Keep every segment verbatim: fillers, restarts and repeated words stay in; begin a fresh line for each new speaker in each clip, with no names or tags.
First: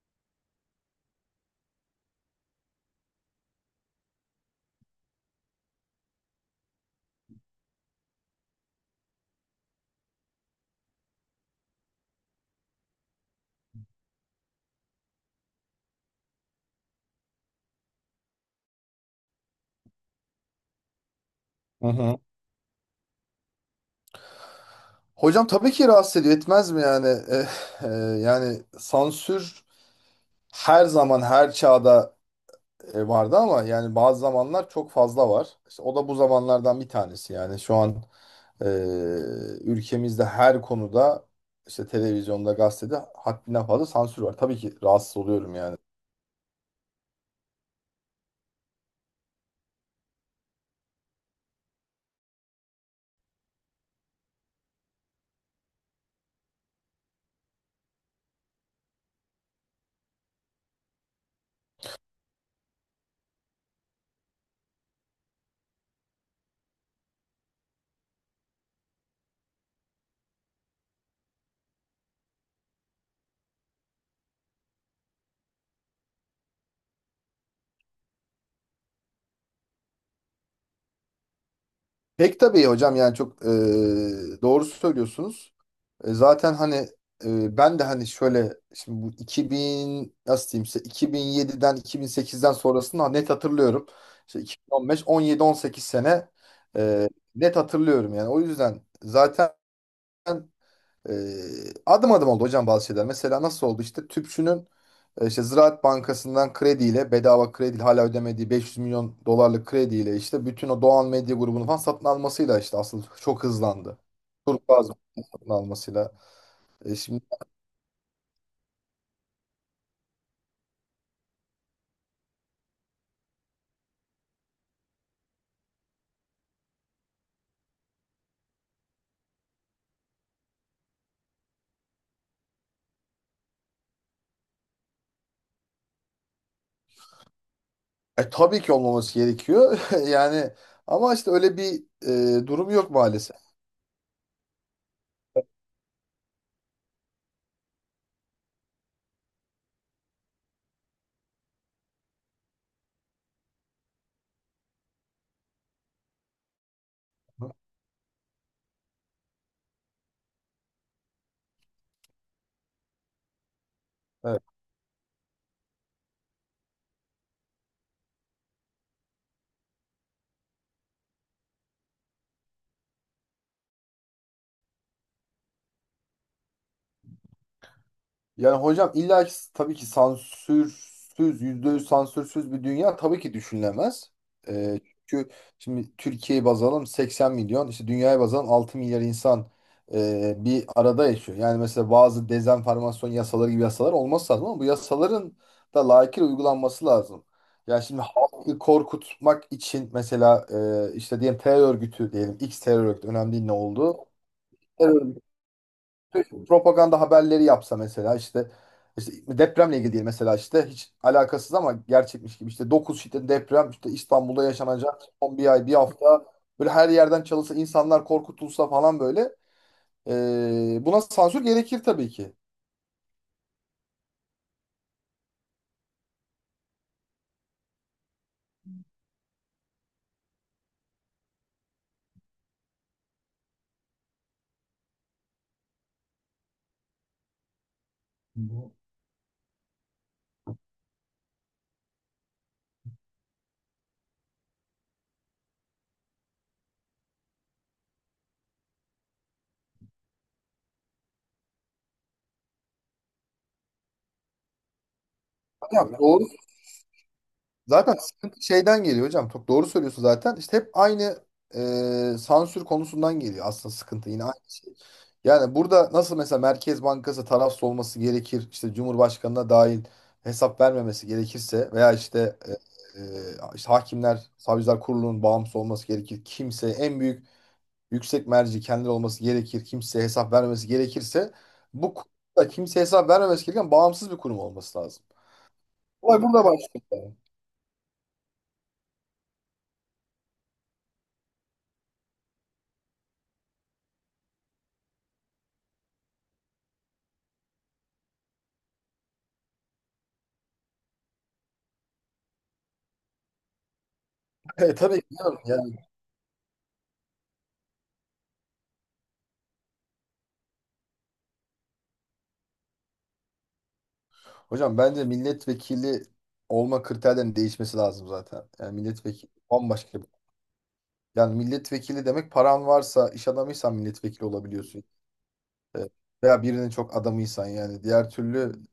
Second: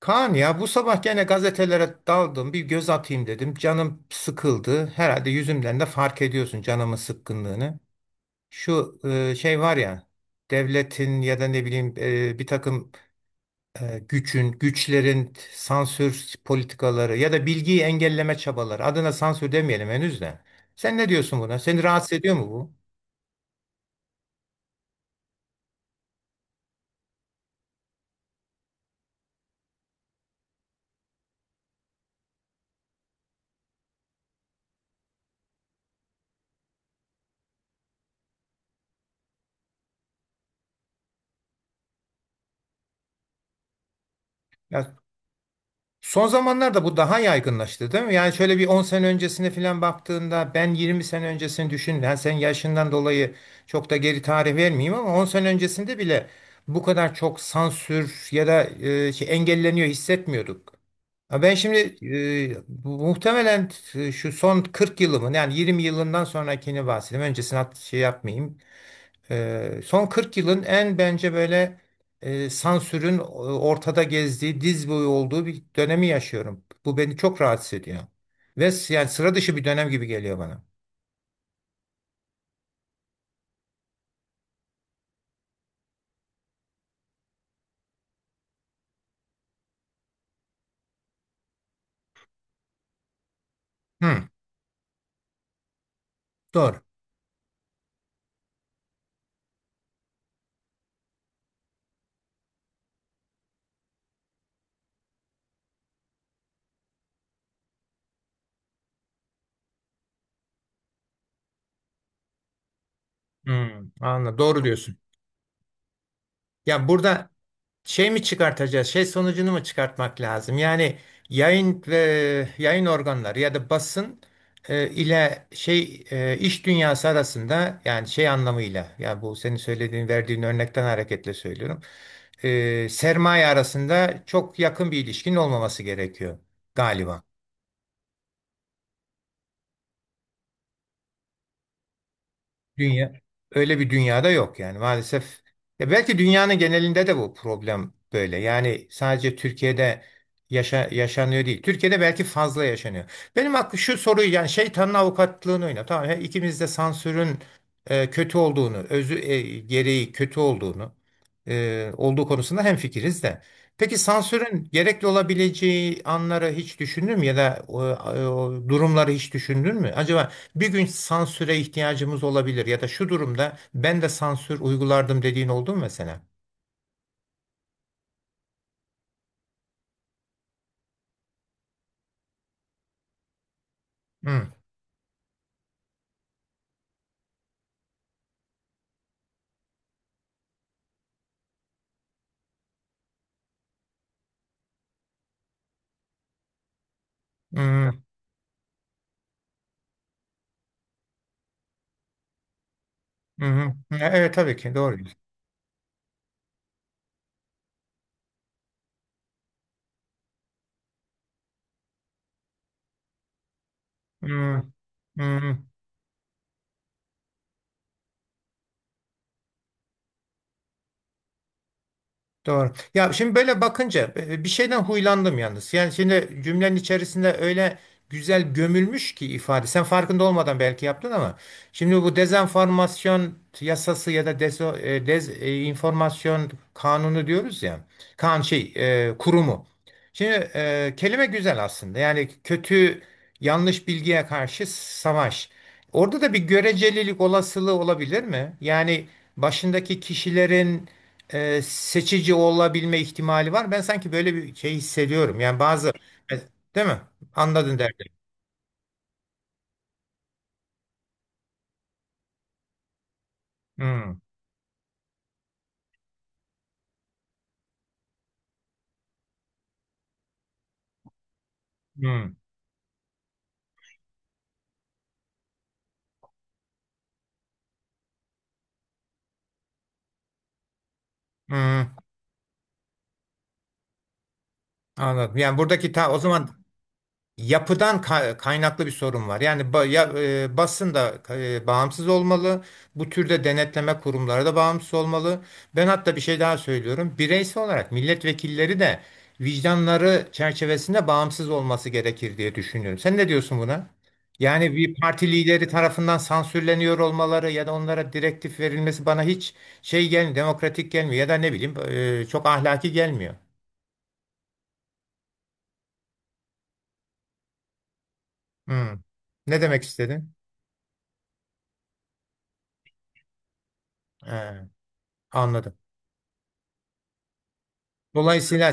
Kaan ya bu sabah gene gazetelere daldım bir göz atayım dedim. Canım sıkıldı. Herhalde yüzümden de fark ediyorsun canımın sıkkınlığını. Şu e, şey var ya, devletin ya da ne bileyim e, bir takım e, gücün, güçlerin sansür politikaları ya da bilgiyi engelleme çabaları. Adına sansür demeyelim henüz de. Sen ne diyorsun buna? Seni
Hı
rahatsız
hı.
ediyor mu bu?
Hocam tabii ki rahatsız ediyor. Etmez mi yani? Eh, eh, yani sansür her zaman her çağda e, vardı ama yani bazı zamanlar çok fazla var. İşte o da bu zamanlardan bir tanesi yani şu an e, ülkemizde her konuda işte televizyonda, gazetede haddinden fazla sansür var. Tabii ki rahatsız oluyorum yani.
Son zamanlarda bu daha yaygınlaştı değil mi? Yani şöyle bir on sene öncesine falan baktığında ben yirmi sene öncesini düşün. Yani sen yaşından dolayı çok da geri tarih vermeyeyim ama on sene öncesinde bile bu kadar çok sansür ya da e, şey, engelleniyor hissetmiyorduk. Ha, ben şimdi e, bu- muhtemelen e, şu son kırk yılımın yani yirmi yılından sonrakini bahsedeyim. Öncesini at- şey yapmayayım. Ee, son kırk yılın en bence böyle e, sansürün e, ortada gezdiği, diz boyu olduğu bir dönemi yaşıyorum. Bu beni çok rahatsız ediyor. Ve s- yani sıra dışı bir dönem gibi geliyor bana.
Pek tabii hocam yani çok e, doğru söylüyorsunuz. E, zaten hani e, ben de hani şöyle şimdi bu iki bin nasıl diyeyim size, iki bin yediden iki bin sekizden sonrasını net hatırlıyorum.
Hı,
İşte iki bin on beş, on yedi on sekiz sene
doğru.
e, net hatırlıyorum yani. O yüzden zaten e, adım adım oldu hocam bazı şeyler. Mesela nasıl oldu işte tüpçünün, e, İşte Ziraat Bankası'ndan krediyle bedava kredi hala ödemediği beş yüz milyon dolarlık krediyle işte bütün o Doğan Medya grubunu falan satın almasıyla işte asıl çok
Hı,
hızlandı.
anladım. Doğru
Turkuaz'ı
diyorsun.
satın almasıyla.
Ya
E şimdi
burada şey mi çıkartacağız? Şey sonucunu mu çıkartmak lazım? Yani yayın ve yayın organları ya da basın e, ile şey e, iş dünyası arasında yani şey anlamıyla ya bu senin söylediğin verdiğin örnekten hareketle söylüyorum. E, sermaye arasında çok yakın bir ilişkinin olmaması gerekiyor galiba.
e, tabii ki olmaması gerekiyor yani, ama işte öyle bir e, durum yok
Dünya
maalesef.
öyle bir dünyada yok yani maalesef. Ya belki dünyanın genelinde de bu problem böyle. Yani sadece Türkiye'de yaşa, yaşanıyor değil. Türkiye'de belki fazla yaşanıyor. Benim aklım şu soruyu yani şeytanın avukatlığını oyna. Tamam he, ikimiz de sansürün e, kötü olduğunu, özü e, gereği kötü olduğunu e, olduğu konusunda hemfikiriz de. Peki sansürün gerekli olabileceği anları hiç düşündün mü ya da o, o durumları hiç düşündün mü? Acaba bir gün sansüre ihtiyacımız olabilir ya da şu durumda ben de sansür uygulardım dediğin oldu mu mesela?
Yani hocam illa ki tabii ki sansürsüz, yüzde yüz sansürsüz bir dünya tabii ki düşünülemez.
Hı,
Ee, çünkü şimdi Türkiye'yi baz alalım, seksen milyon, işte dünyaya baz alalım altı milyar insan e, bir arada yaşıyor. Yani mesela bazı dezenformasyon yasaları gibi yasalar olması lazım ama bu yasaların da layıkıyla uygulanması lazım. Yani
hı,
şimdi halkı korkutmak için mesela e, işte diyelim terör örgütü diyelim, iks terör örgütü önemli
hı,
değil, ne
hı.
oldu,
Evet tabii ki doğru.
propaganda haberleri yapsa mesela, işte işte depremle ilgili değil mesela, işte hiç alakasız ama gerçekmiş gibi işte dokuz şiddetli deprem işte İstanbul'da
Hı,
yaşanacak son bir
hı.
ay bir hafta böyle her yerden çalınsa, insanlar korkutulsa falan böyle. Ee, buna sansür gerekir tabii ki.
Doğru. Ya şimdi böyle bakınca e, e, bir şeyden huylandım yalnız. Yani şimdi cümlenin içerisinde öyle güzel gömülmüş ki ifade. Sen farkında olmadan belki yaptın ama şimdi bu dezenformasyon yasası ya da dezo, e, dez, e, kanunu diyoruz ya. Kan şey e, kurumu. Şimdi e, kelime güzel aslında. Yani kötü yanlış bilgiye karşı savaş. Orada da bir görecelilik olasılığı olabilir mi? Yani başındaki kişilerin e, seçici olabilme ihtimali var. Ben sanki böyle bir şey hissediyorum. Yani bazı
Ya doğru.
e, değil mi? Anladın
Zaten
derdim.
sıkıntı şeyden geliyor hocam. Çok doğru söylüyorsun zaten. İşte hep aynı e, sansür konusundan geliyor aslında, sıkıntı
Hmm,
yine aynı. şey. Yani burada nasıl mesela Merkez Bankası tarafsız olması gerekir, işte Cumhurbaşkanı'na dahil hesap vermemesi gerekirse veya
hmm,
işte, e, e, işte hakimler, savcılar kurulunun bağımsız olması gerekir. Kimse, en büyük yüksek merci kendileri olması gerekir. Kimseye hesap vermemesi gerekirse, bu
hmm.
kurumda kimseye hesap vermemesi gereken bağımsız bir kurum olması lazım.
Anladım. Yani buradaki ta o
Olay burada
zaman
başlıyor yani.
yapıdan ka- kaynaklı bir sorun var. Yani ba ya, e, basın da e, bağımsız olmalı. Bu türde denetleme kurumları da bağımsız olmalı. Ben hatta bir şey daha söylüyorum. Bireysel olarak milletvekilleri de vicdanları çerçevesinde bağımsız olması gerekir diye düşünüyorum. Sen ne diyorsun buna?
E,
Yani bir
tabii ki
parti
canım.
lideri
Yani,
tarafından sansürleniyor olmaları ya da onlara direktif verilmesi bana hiç şey gelmiyor, demokratik gelmiyor ya da ne bileyim e, çok ahlaki gelmiyor.
hocam bence milletvekili olma kriterlerinin değişmesi lazım zaten. Yani
Hmm.
milletvekili
Ne demek
bambaşka.
istedin?
Yani milletvekili demek, paran varsa, iş adamıysan milletvekili
Ee,
olabiliyorsun.
anladım.
E, veya birinin çok adamıysan yani. Diğer türlü
Dolayısıyla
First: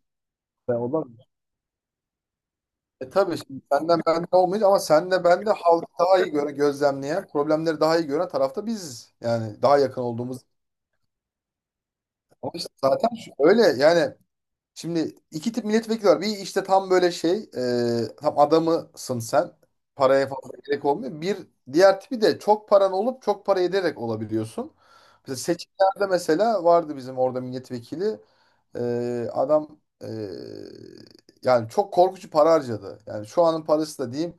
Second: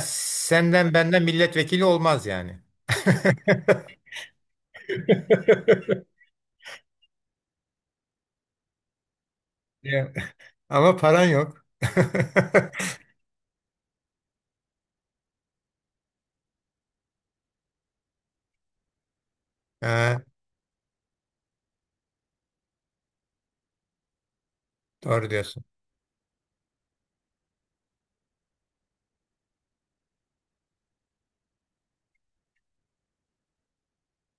ben
senden
olamam.
benden milletvekili olmaz yani.
E tabii şimdi senden bende olmayacak ama senle ben de halkı daha iyi gören, gözlemleyen, problemleri daha iyi gören tarafta biziz. Yani daha yakın
Ya,
olduğumuz.
Ama paran yok.
Ama işte zaten şu- öyle yani. Şimdi iki tip milletvekili var. Bir, işte tam böyle şey, e, tam adamısın sen.
Ha,
Paraya fazla gerek olmuyor. Bir diğer tipi de çok paran olup çok para ederek olabiliyorsun.
doğru
Mesela
diyorsun.
seçimlerde mesela vardı bizim orada milletvekili. E, adam e, yani çok korkunç para harcadı. Yani şu anın parası da diyeyim,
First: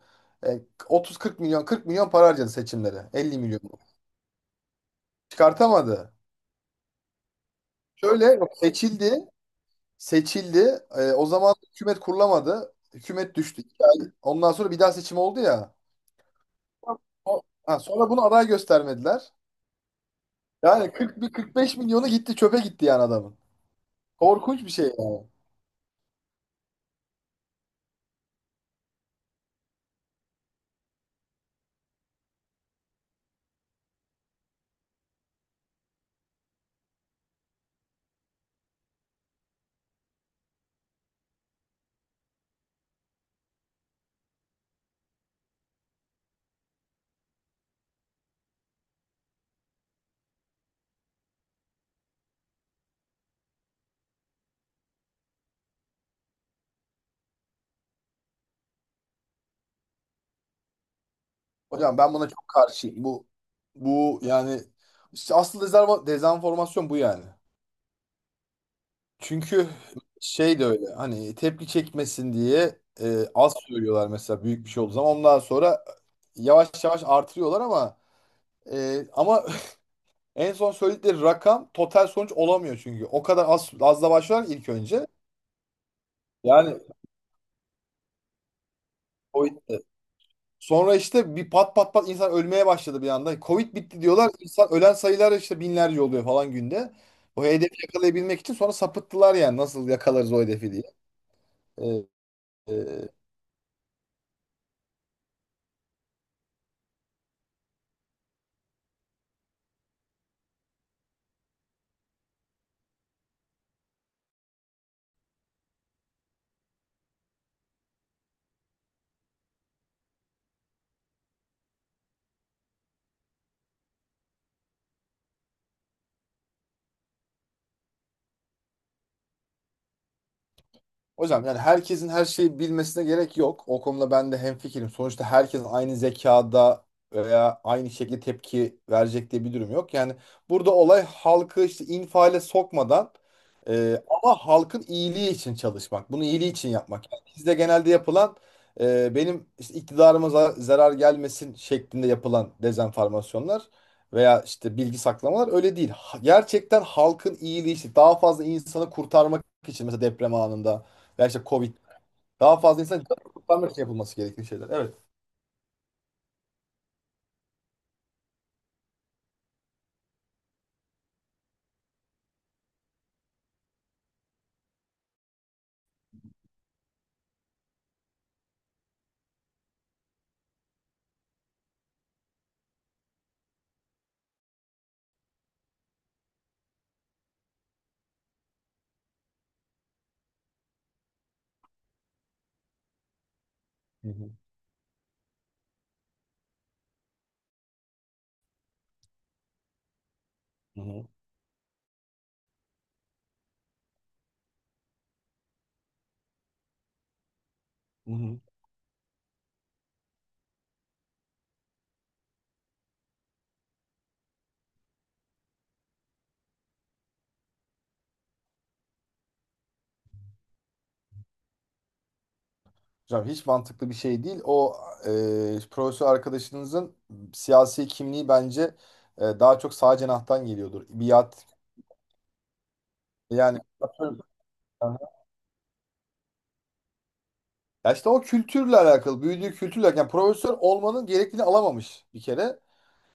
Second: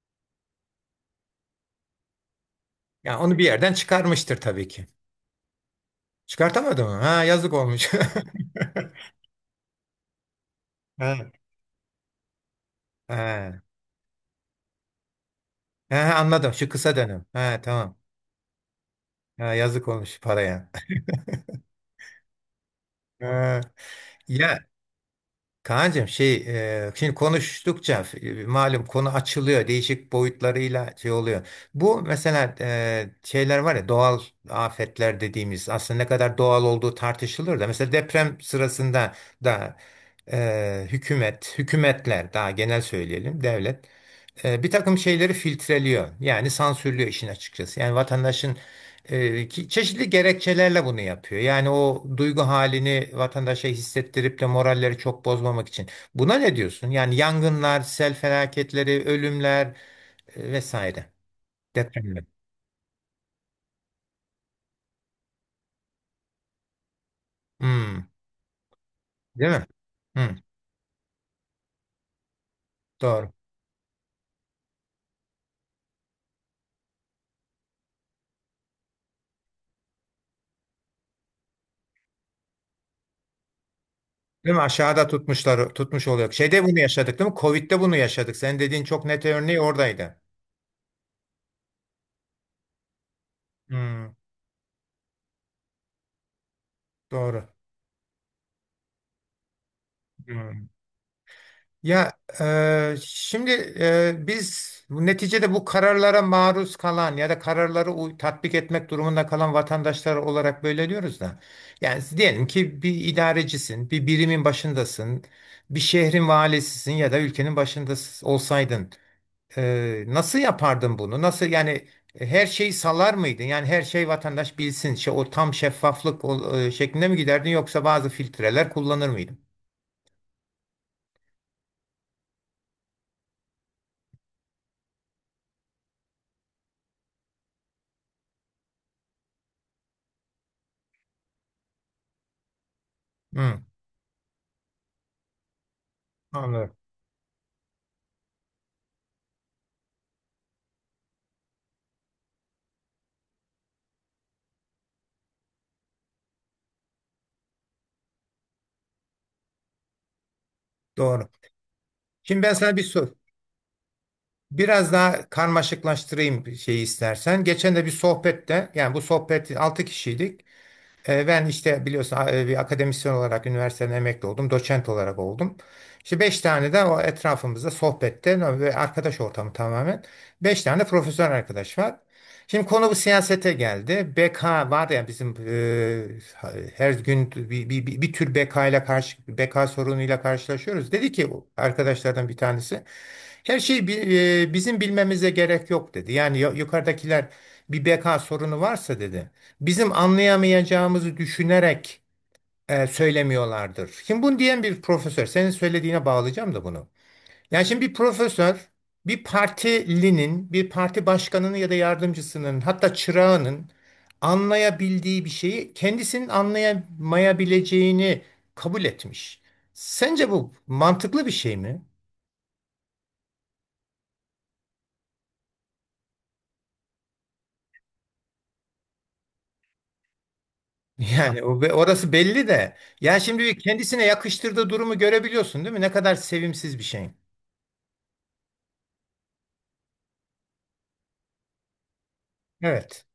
e, otuz kırk milyon, kırk milyon para harcadı seçimlere.
Ya onu
elli
bir
milyon.
yerden çıkarmıştır tabii ki.
Çıkartamadı.
Çıkartamadı mı? Ha, yazık olmuş.
Şöyle, yok, seçildi. Seçildi. Ee, o
Ha,
zaman hükümet kurulamadı. Hükümet düştü.
ha.
İki ay- Ondan sonra bir daha seçim oldu ya.
Ha, anladım. Şu kısa dönem.
O-
Ha,
ha,
tamam.
sonra bunu aday göstermediler.
Ha, yazık olmuş paraya.
Yani kırk bir kırk beş milyonu gitti, çöpe gitti yani adamın.
Ha, ya
Korkunç bir şey yani.
Kaan'cığım şey e, şimdi konuştukça e, malum konu açılıyor değişik boyutlarıyla şey oluyor. Bu mesela e, şeyler var ya, doğal afetler dediğimiz aslında ne kadar doğal olduğu tartışılır da mesela deprem sırasında da e, hükümet, hükümetler daha genel söyleyelim devlet e, bir takım şeyleri filtreliyor. Yani sansürlüyor işin açıkçası. Yani vatandaşın e, ki- çeşitli gerekçelerle bunu yapıyor. Yani o duygu halini vatandaşa hissettirip de moralleri çok bozmamak için. Buna ne diyorsun? Yani yangınlar, sel felaketleri, ölümler e, vesaire.
Hocam ben
Depremler.
buna çok karşıyım. Bu bu yani işte asıl dezerva- dezenformasyon bu yani.
Hmm, değil mi?
Çünkü
Hmm,
şey de öyle, hani tepki çekmesin diye e,
doğru.
az söylüyorlar, mesela büyük bir şey olduğu zaman, ondan sonra yavaş yavaş artırıyorlar ama e, ama en son söyledikleri rakam total sonuç olamıyor çünkü. O kadar az azla başlar
Değil mi?
ilk
Aşağıda
önce.
tutmuşlar, tutmuş oluyor. Şeyde bunu
Yani
yaşadık değil mi? Covid'de bunu yaşadık. Sen dediğin çok net örneği
Covid'de.
oradaydı.
Sonra işte bir pat pat pat insan ölmeye başladı bir anda. Covid bitti
Hmm,
diyorlar. İnsan ölen sayılar işte binlerce oluyor falan günde. O
doğru.
hedefi yakalayabilmek için sonra sapıttılar, yani nasıl yakalarız o
Hmm.
hedefi diye.
Ya
Ee,
e,
e,
şimdi e, biz bu- neticede bu kararlara maruz kalan ya da kararları uy- tatbik etmek durumunda kalan vatandaşlar olarak böyle diyoruz da. Yani diyelim ki bir idarecisin, bir birimin başındasın, bir şehrin valisisin ya da ülkenin başında olsaydın. E, nasıl yapardın bunu? Nasıl yani e, her şeyi salar mıydın? Yani her şey vatandaş bilsin, şey, o tam şeffaflık o- e, şeklinde mi giderdin yoksa bazı filtreler kullanır mıydın?
Hocam yani herkesin her şeyi bilmesine gerek yok. O konuda ben de hemfikirim. Sonuçta herkes aynı zekada veya aynı şekilde tepki verecek diye bir durum yok. Yani burada olay halkı işte infiale sokmadan,
Hı,
e, ama halkın iyiliği için çalışmak. Bunu iyiliği için
anlıyorum.
yapmak. Yani bizde genelde yapılan, e, benim işte iktidarıma za- zarar gelmesin şeklinde yapılan dezenformasyonlar veya işte bilgi saklamalar öyle değil. Ha- Gerçekten halkın iyiliği için, daha fazla insanı kurtarmak için, mesela deprem anında, ya
Doğru.
işte Covid.
Şimdi ben
Daha
sana
fazla
bir
insan
sor.
canını kurtarmak için yapılması gerektiği şeyler.
Biraz
Evet.
daha karmaşıklaştırayım şeyi istersen. Geçen de bir sohbette yani bu sohbet altı kişiydik. E, Ben işte biliyorsun e, bir akademisyen olarak üniversiteden emekli oldum. Doçent olarak oldum. İşte beş tane de o etrafımızda sohbette no, ve arkadaş ortamı tamamen. Beş tane de profesyonel arkadaş var. Şimdi konu bu siyasete geldi. B K var ya bizim e, her gün bir, bir, bir, bir tür B K ile karşı B K sorunuyla karşılaşıyoruz. Dedi ki arkadaşlardan bir tanesi her şeyi
Hı hı,
bi- e, bizim bilmemize gerek yok dedi. Yani yu- yukarıdakiler bir B K sorunu varsa dedi bizim
hı hı,
anlayamayacağımızı düşünerek e, söylemiyorlardır. Şimdi bunu diyen bir profesör, senin söylediğine bağlayacağım da bunu. Yani şimdi bir
hı hı.
profesör, bir partilinin, bir parti başkanının ya da yardımcısının, hatta çırağının anlayabildiği bir şeyi kendisinin anlayamayabileceğini kabul etmiş. Sence bu mantıklı bir şey mi?
Hocam hiç mantıklı bir şey değil. O e, profesör arkadaşınızın siyasi kimliği bence e, daha çok sağ cenahtan geliyordur.
Yani
Biat
o- orası belli de. Ya şimdi bir
yani.
kendisine yakıştırdığı durumu görebiliyorsun, değil mi? Ne kadar sevimsiz bir şey.
Ya işte o kültürle alakalı, büyüdüğü kültürle, yani profesör olmanın gerekliliğini alamamış bir kere.
Evet.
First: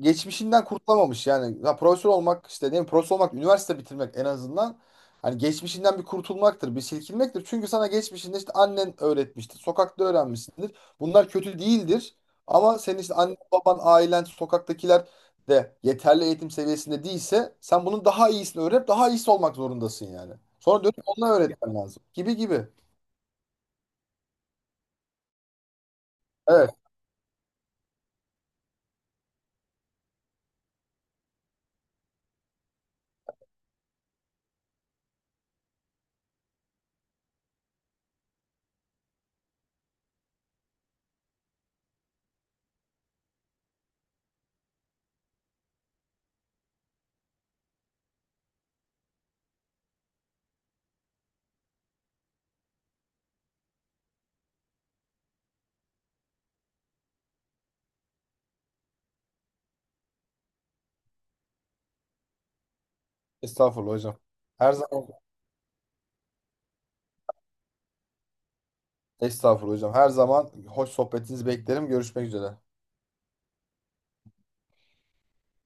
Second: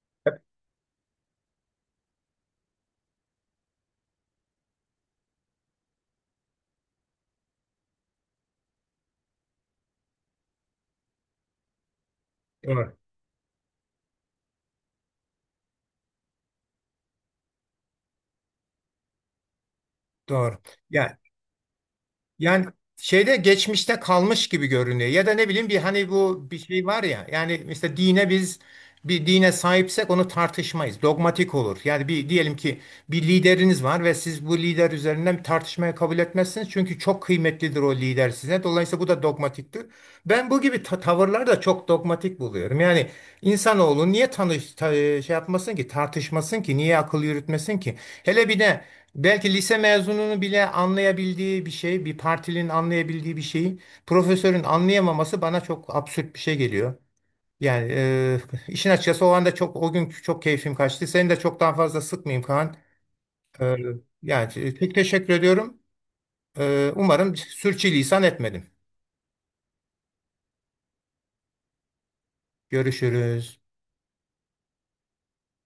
Geçmişinden kurtulamamış yani. Ya profesör olmak işte, ne bileyim, profesör olmak, üniversite bitirmek en azından hani geçmişinden bir kurtulmaktır, bir silkinmektir. Çünkü sana geçmişinde işte annen öğretmiştir, sokakta öğrenmişsindir. Bunlar kötü değildir. Ama
Evet.
senin işte annen, baban, ailen, sokaktakiler de yeterli eğitim seviyesinde değilse sen bunun daha iyisini öğrenip daha iyisi olmak zorundasın yani.
Doğru.
Sonra dönüp
Yani,
onunla öğretmen lazım. Gibi
yani
gibi.
şeyde geçmişte kalmış gibi görünüyor. Ya da ne bileyim bir hani bu bir
Evet.
şey var ya. Yani mesela dine biz bir dine sahipsek onu tartışmayız. Dogmatik olur. Yani bir diyelim ki bir lideriniz var ve siz bu lider üzerinden bir tartışmaya kabul etmezsiniz. Çünkü çok kıymetlidir o lider size. Dolayısıyla bu da dogmatiktir. Ben bu gibi ta- tavırları da çok dogmatik buluyorum. Yani insanoğlu niye tanış ta- şey yapmasın ki, tartışmasın ki, niye akıl yürütmesin ki? Hele bir de Belki lise mezununu bile anlayabildiği bir şey, bir partilinin anlayabildiği bir şeyi profesörün anlayamaması bana çok absürt bir şey geliyor. Yani e, işin açıkçası o anda çok o gün çok keyfim kaçtı. Seni de çok daha fazla sıkmayayım Kaan. E,
Estağfurullah hocam.
yani
Her
çok
zaman.
teşekkür ediyorum. E, umarım sürçülisan etmedim.
Estağfurullah hocam. Her zaman hoş sohbetinizi beklerim. Görüşmek üzere.
Görüşürüz.